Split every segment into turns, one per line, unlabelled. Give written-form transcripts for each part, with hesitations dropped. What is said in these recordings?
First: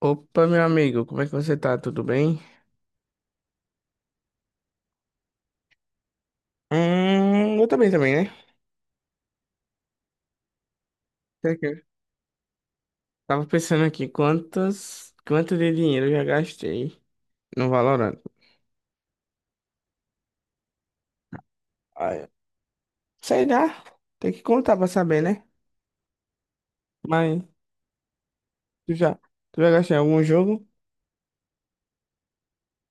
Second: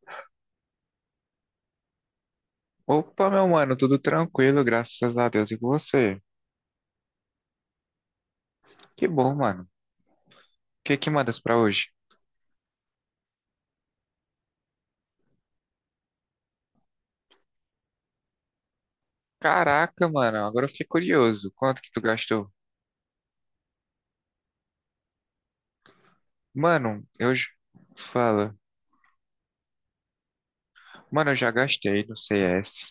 Opa, meu amigo, como é que você tá? Tudo bem?
Opa, meu mano, tudo tranquilo, graças a Deus. E com você?
Eu também, né?
Que bom, mano. O que que mandas
Sei
pra
que-
hoje?
Tava pensando aqui quanto de dinheiro eu já gastei no Valorant.
Caraca, mano, agora eu fiquei curioso. Quanto que tu
Ah, é.
gastou?
Sei lá, tem que contar pra saber, né?
Mano, eu...
Mas
j- Fala.
tu já, tu já gastou em algum jogo?
Mano, eu já gastei no CS.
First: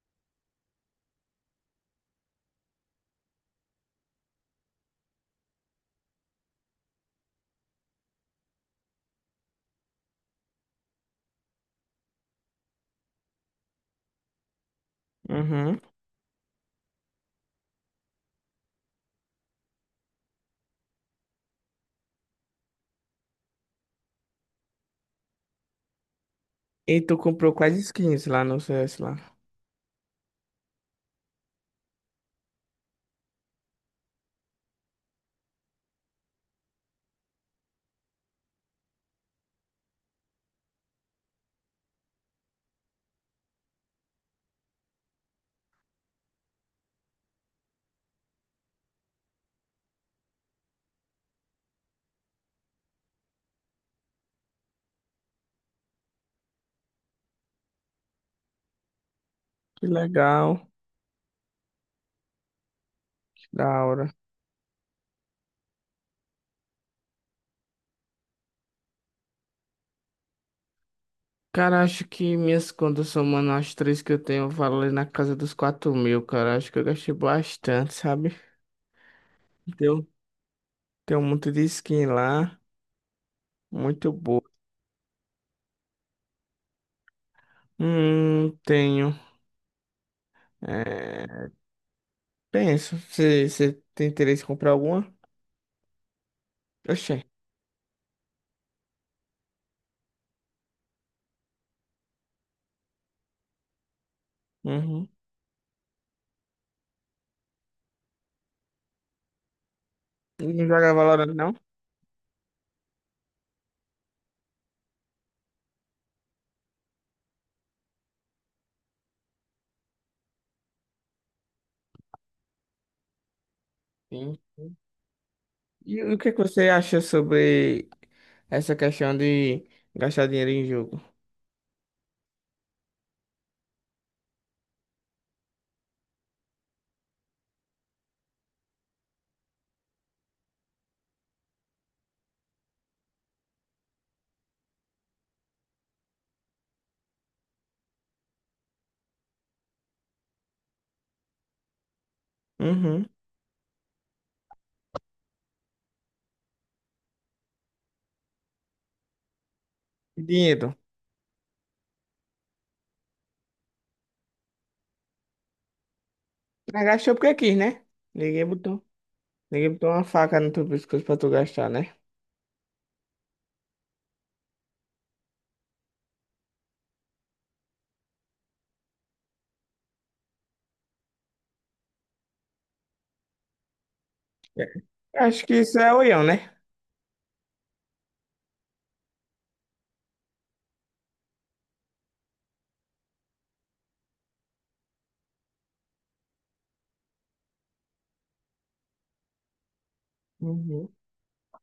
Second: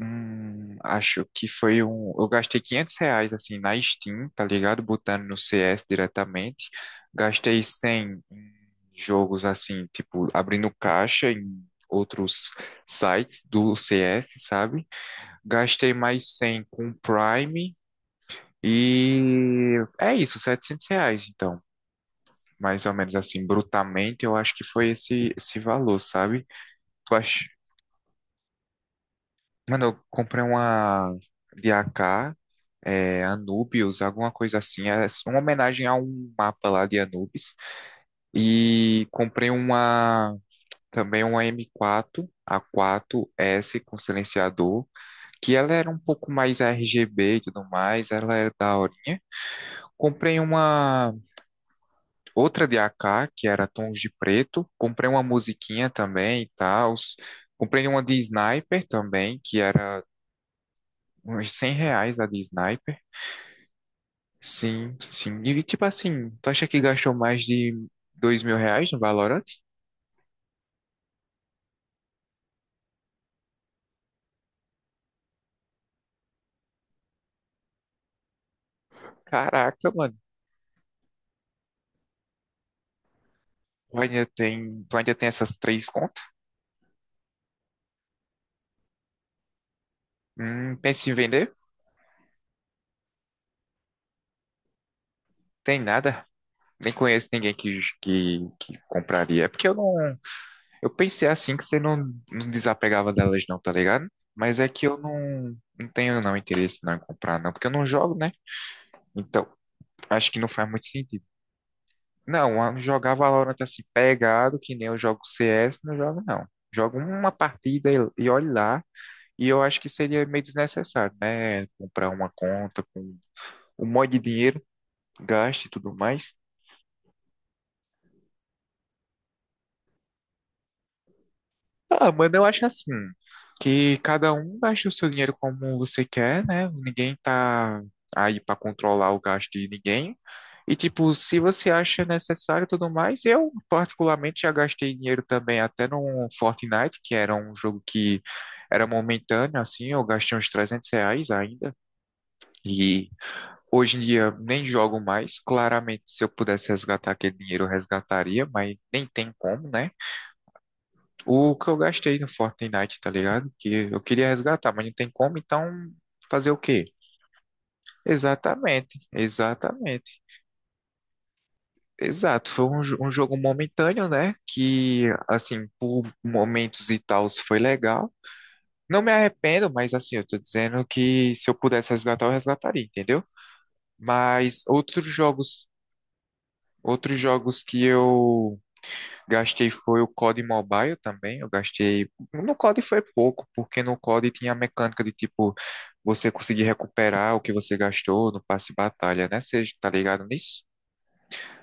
Acho que foi Eu gastei R$ 500, assim, na Steam, tá ligado? Botando no CS diretamente. Gastei 100 em jogos, assim, tipo, abrindo caixa em outros sites do CS, sabe?
Uhum.
Gastei mais 100 com Prime e é isso, R$ 700 então. Mais ou menos assim, brutamente, eu acho que foi esse valor, sabe?
E
Tu
tu
acha...
comprou quais skins lá no CS lá?
Mano, eu comprei uma de AK, é, Anubius, alguma coisa assim. É uma homenagem a um mapa lá de Anubis. E comprei uma M4, A4S com silenciador, que ela era um pouco mais RGB e tudo mais, ela era da hora. Comprei uma outra de AK, que era Tons de Preto. Comprei uma musiquinha também e tal. Comprei uma de Sniper também, que
Que
era
legal,
uns 100 reais a de Sniper.
que da hora.
Sim, sim. E tipo assim, tu acha que gastou mais de R$ 2.000 no Valorant?
Cara, acho que minhas contas somando as três que eu tenho, valem na casa dos 4.000, cara. Acho que eu gastei bastante, sabe?
Caraca,
Deu
mano.
Tem um monte de skin lá,
Tu
muito
ainda
boa.
tem, tu ainda tem essas três contas?
Tenho.
Pensa em
É,
vender?
penso, você tem interesse em comprar alguma?
Tem nada. Nem
Oxê.
conheço ninguém que compraria. É porque eu não. Eu pensei assim que você não, não desapegava delas não, tá ligado? Mas é que eu
Uhum.
não, não tenho não interesse não em comprar não, porque eu não jogo, né? Então, acho que não
Não
faz muito
joga
sentido.
Valorant, não?
Não, eu jogar Valorant assim pegado, que nem eu jogo CS, não jogo não. Jogo uma partida e olhe lá, e eu acho que seria meio desnecessário, né? Comprar uma conta com um monte de
Sim.
dinheiro, gasto e tudo
E o que é
mais.
que você acha sobre essa questão de gastar dinheiro em jogo?
Ah, mano, eu acho assim, que cada um gasta o seu dinheiro como você quer, né? Ninguém tá aí pra controlar o gasto de ninguém. E, tipo, se você acha necessário e tudo mais, eu, particularmente, já gastei dinheiro também até no Fortnite, que era um jogo que era momentâneo, assim, eu gastei uns R$ 300 ainda. E
Uhum.
hoje em dia nem jogo mais. Claramente, se eu pudesse resgatar aquele dinheiro, eu resgataria, mas nem tem como, né?
Dinheiro.
O que eu gastei no Fortnite, tá ligado? Que eu queria resgatar, mas não tem como, então fazer o
Mas
quê?
gastou porque quis, né? Ninguém botou.
Exatamente,
Ninguém botou uma
exatamente,
faca no teu pescoço pra tu gastar, né?
exato. Foi um jogo momentâneo, né? Que, assim, por momentos e tal, foi legal. Não me arrependo, mas, assim, eu tô dizendo que se eu pudesse resgatar, eu resgataria, entendeu? Mas
É.
outros
Acho que
jogos,
isso é oião, né?
outros jogos que eu gastei foi o COD Mobile também, eu gastei... No COD foi pouco, porque no COD tinha a mecânica de, tipo, você conseguir recuperar o que você gastou no passe de batalha, né? Você tá ligado nisso?
Uhum.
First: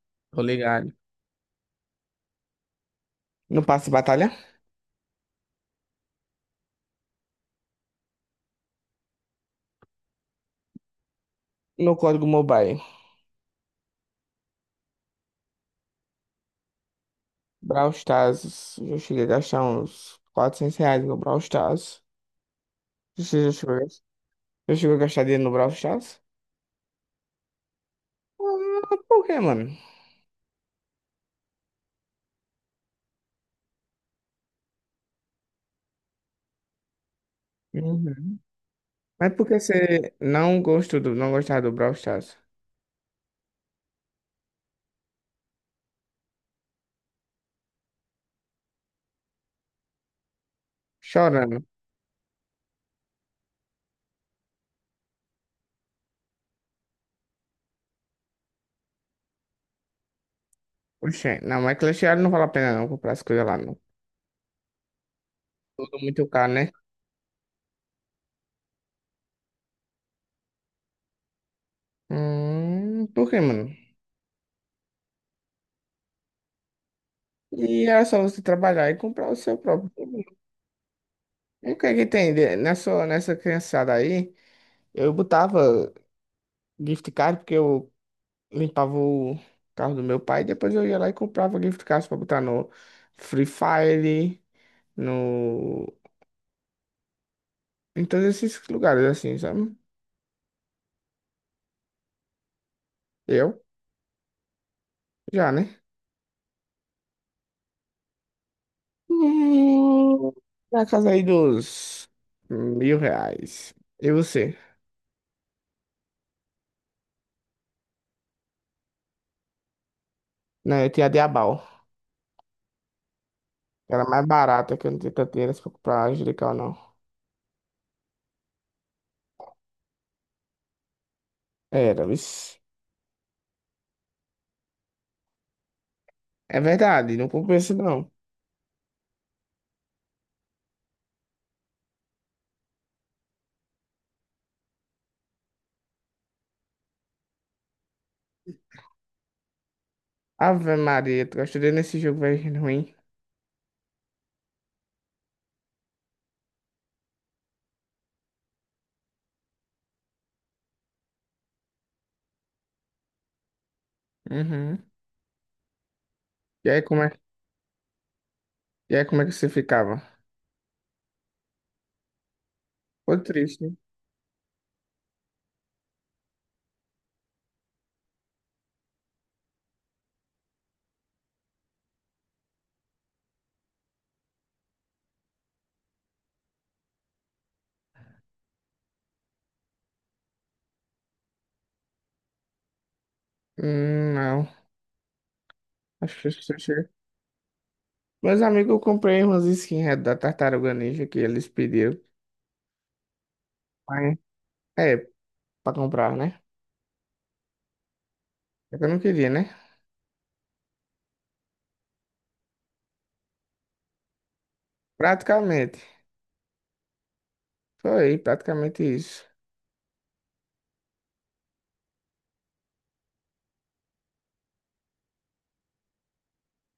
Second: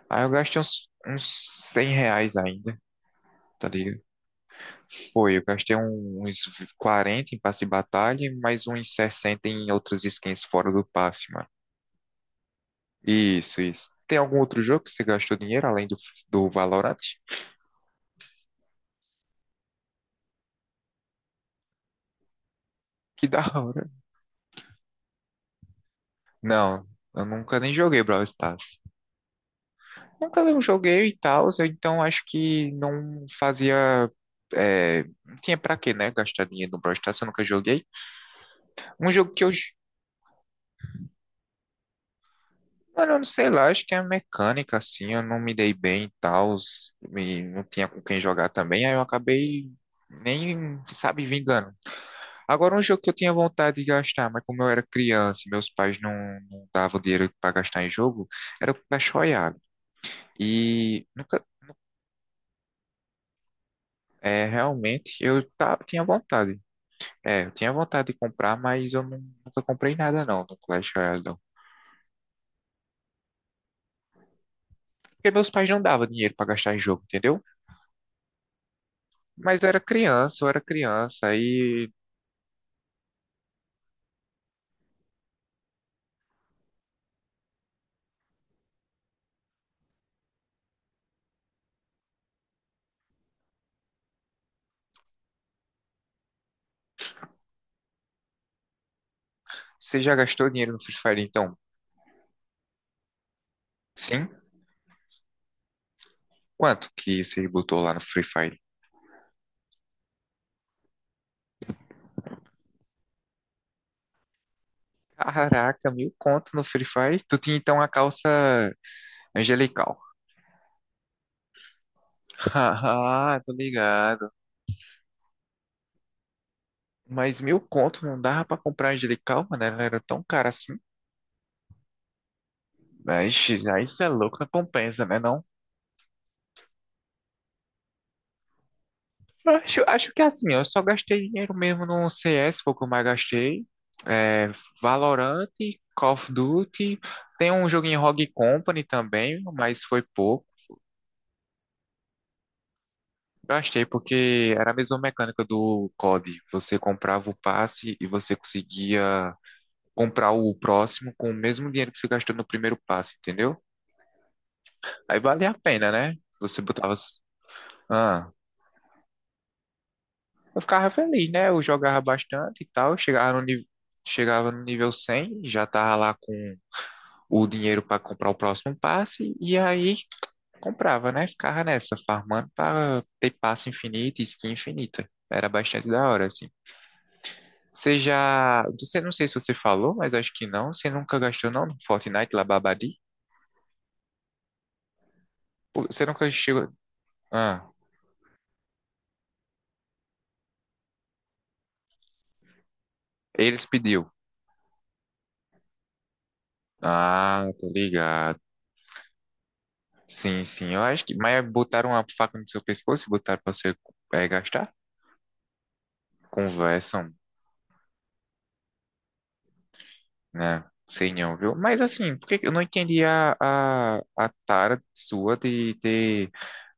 Aí eu
Tô
gastei uns,
ligado.
uns 100 reais ainda,
No
tá
passe de
ligado?
batalha?
Foi, eu gastei uns 40 em passe de batalha, e mais uns 60 em outras skins fora do passe, mano.
No código mobile.
Isso, isso. Tem algum outro jogo que você gastou dinheiro além do Valorant?
Brawl Stars, eu cheguei a gastar uns R$ 400 no Brawl Stars.
Que da
Você já chegou a
hora.
gastar já chegou a gastar dinheiro no Brawl Stars?
Não, eu nunca nem joguei Brawl Stars.
Ah, por quê, mano?
Nunca eu joguei e tal, então acho que não fazia. É, não tinha pra quê, né? Gastar dinheiro no Brawl Stars, eu nunca joguei.
Uhum.
Um jogo
Mas
que
por
eu.
que
J-
você não gostava do Brawl Stars?
Mano, eu não sei lá, acho que é a mecânica, assim, eu não me dei bem e tal, e não tinha com quem jogar também, aí eu acabei nem, sabe,
Chorando.
vingando. Agora, um jogo que eu tinha vontade de gastar, mas como eu era criança e meus pais não, não davam dinheiro pra gastar em jogo, era o Clash Royale. E
Oxê,
nunca,
não, mas Clash Royale não vale a pena não comprar as coisas lá, não.
é, realmente,
Tudo
tinha
muito caro,
vontade.
né?
É, eu tinha vontade de comprar, mas nunca comprei nada não no Clash Royale, não.
Por quê, mano?
Porque meus pais não davam dinheiro pra gastar em jogo, entendeu?
E era só você trabalhar e comprar o seu
Mas
próprio.
eu era criança,
E o que
aí
é que nessa criançada aí? Eu botava gift card porque eu limpava o carro do meu pai, depois eu ia lá e comprava gift cards pra botar no Free Fire, no... em todos esses lugares, assim, sabe?
você já gastou dinheiro no Free Fire, então?
Eu,
Sim?
já, né?
Quanto que você botou lá no Free Fire?
Hum, na casa aí dos R$ 1.000. E você?
Caraca, 1.000 conto no Free Fire? Tu tinha então a calça angelical.
Não, eu tinha a Diabal.
Ah, tô
Era mais
ligado.
barata, que eu não tinha tanto dinheiro assim pra comprar Angelical, não.
Mas 1.000 conto não dava pra comprar angelical, mano, ela era tão cara assim.
Era, isso.
Mas aí isso é louco, não compensa, né não?
É verdade, não compensa, não.
Acho que é assim, eu só gastei dinheiro mesmo no CS, foi o que eu mais gastei. É, Valorant, Call of Duty. Tem um joguinho em Rogue Company também, mas foi pouco.
Ave Maria, tu gastou dinheiro nesse jogo, velho, ruim.
Gastei porque era a mesma mecânica do COD. Você comprava o passe e você conseguia comprar o próximo com o mesmo dinheiro que você gastou no primeiro passe, entendeu?
Uhum.
Aí valia a pena, né? Você
E aí,
botava.
como é,
as- Ah.
e aí, como é que você ficava?
Eu ficava feliz, né? Eu jogava bastante e tal.
Foi triste. Né?
Chegava no nível 100 já tava lá com o dinheiro para comprar o próximo passe. E aí comprava, né? Ficava nessa, farmando para ter passe infinito e skin infinita. Era bastante da hora, assim. Você já. Você, não sei se você falou, mas acho que não. Você nunca gastou, não, no Fortnite lá, Babadi?
Não.
Pô, você
Acho que
nunca
isso
chegou.
chega.
Ah,
Meus amigos, eu comprei umas skins da Tartaruga Ninja que eles pediram.
eles pediu.
Mas, é, pra comprar, né?
Ah, tô ligado.
É que eu não queria, né?
Sim, sim, eu acho que. Mas botaram a faca no seu pescoço e botaram pra você gastar?
Praticamente.
Conversam,
Foi praticamente isso.
né? Sei não, viu? Mas assim, eu não entendi a tara sua de ter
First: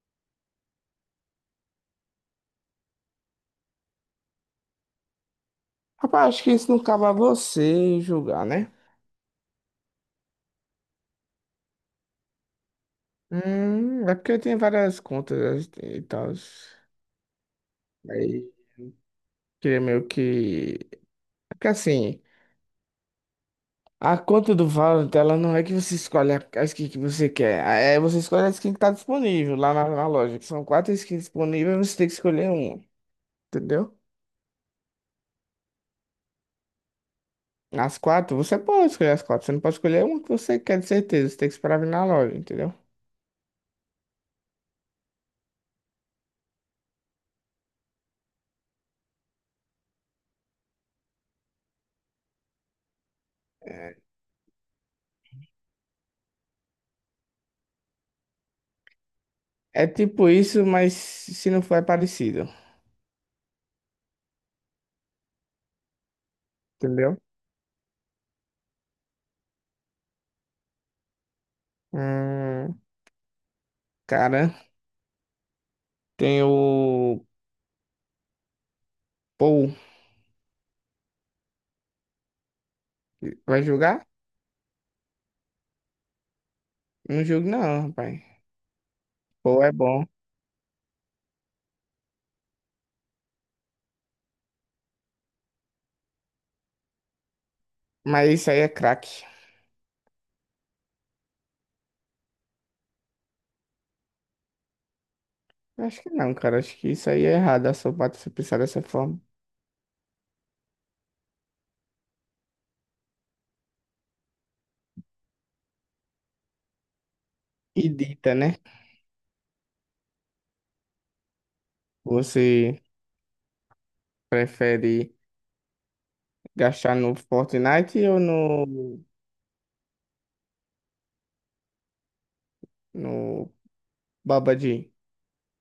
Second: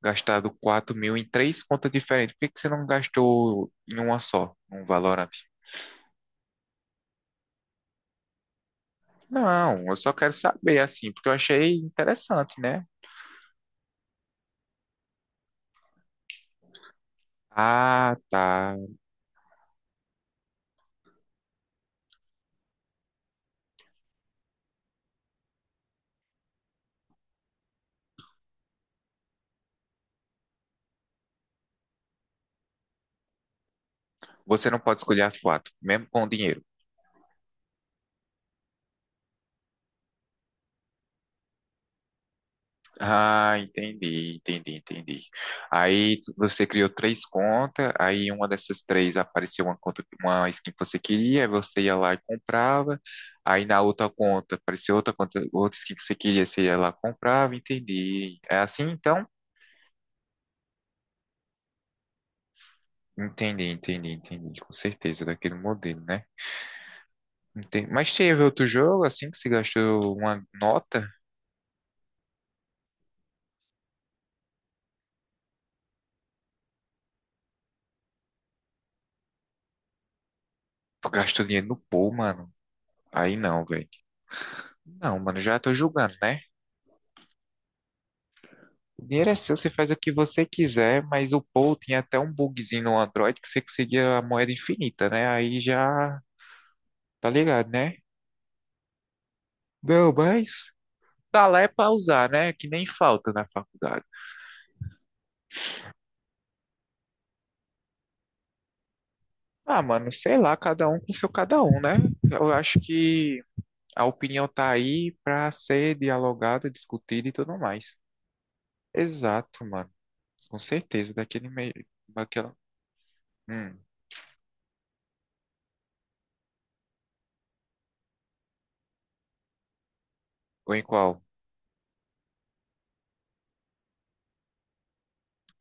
gastado 4.000 em três contas diferentes. Por que que você não gastou em uma só, um Valorant?
Rapaz, acho que isso não cabe a você julgar, né?
Não, eu só quero saber, assim, porque eu achei interessante, né?
É porque eu tenho várias contas e tal.
Ah,
Aí,
tá.
queria meio que. Porque assim. A conta do Valorant, ela não é que você escolhe a skin que você quer. É você escolhe a skin que tá disponível lá na loja. Que são quatro skins disponíveis, você tem que escolher uma. Entendeu?
Você não pode escolher as quatro, mesmo com o dinheiro.
As quatro, você pode escolher as quatro. Você não pode escolher uma que você quer, de certeza. Você tem que esperar vir na loja, entendeu?
Ah, entendi. Você criou três contas, aí uma dessas três apareceu uma conta, uma skin que você queria, aí você ia lá e comprava. Aí na
É
outra conta apareceu outra conta, outra skin que você queria, você ia lá e comprava, entendi. É assim então?
é tipo isso, mas se não for, é parecido.
Entendi, com certeza, daquele modelo, né?
Entendeu?
Entendi. Mas teve outro jogo assim que você gastou uma nota?
Hum, cara, tem o Paul.
Tu gastou dinheiro no pool, mano. Aí
Vai
não, velho.
jogar?
Não, mano, já tô julgando, né?
Não jogo não, rapaz.
O dinheiro é seu,
Paul
você
é
faz o
bom.
que você quiser, mas o Paul tinha até um bugzinho no Android que você conseguia a moeda infinita, né? Aí já tá ligado, né?
Mas isso aí é craque.
Não, mas tá lá é pra usar, né? Que nem falta na faculdade.
Acho que não, cara. Acho que isso aí é errado, a sua parte você pensar dessa forma.
Ah, mano, sei lá, cada um com seu cada um, né? Eu acho que a opinião tá aí pra ser dialogada, discutida e tudo
E
mais.
dita, né?
Exato, mano. Com certeza, daquele meio. Daquela...
Você
Hum,
prefere gastar no Fortnite ou no,
ou em qual?
no Babadi?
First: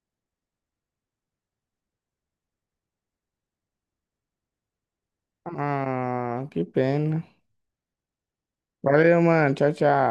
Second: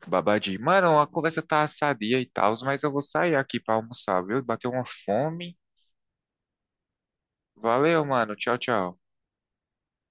Babadi, mano, a conversa tá sadia e tal, mas eu vou sair aqui pra almoçar, viu? Bateu uma fome.
Ah, que pena.
Valeu, mano. Tchau, tchau.
Valeu, mano. Tchau, tchau.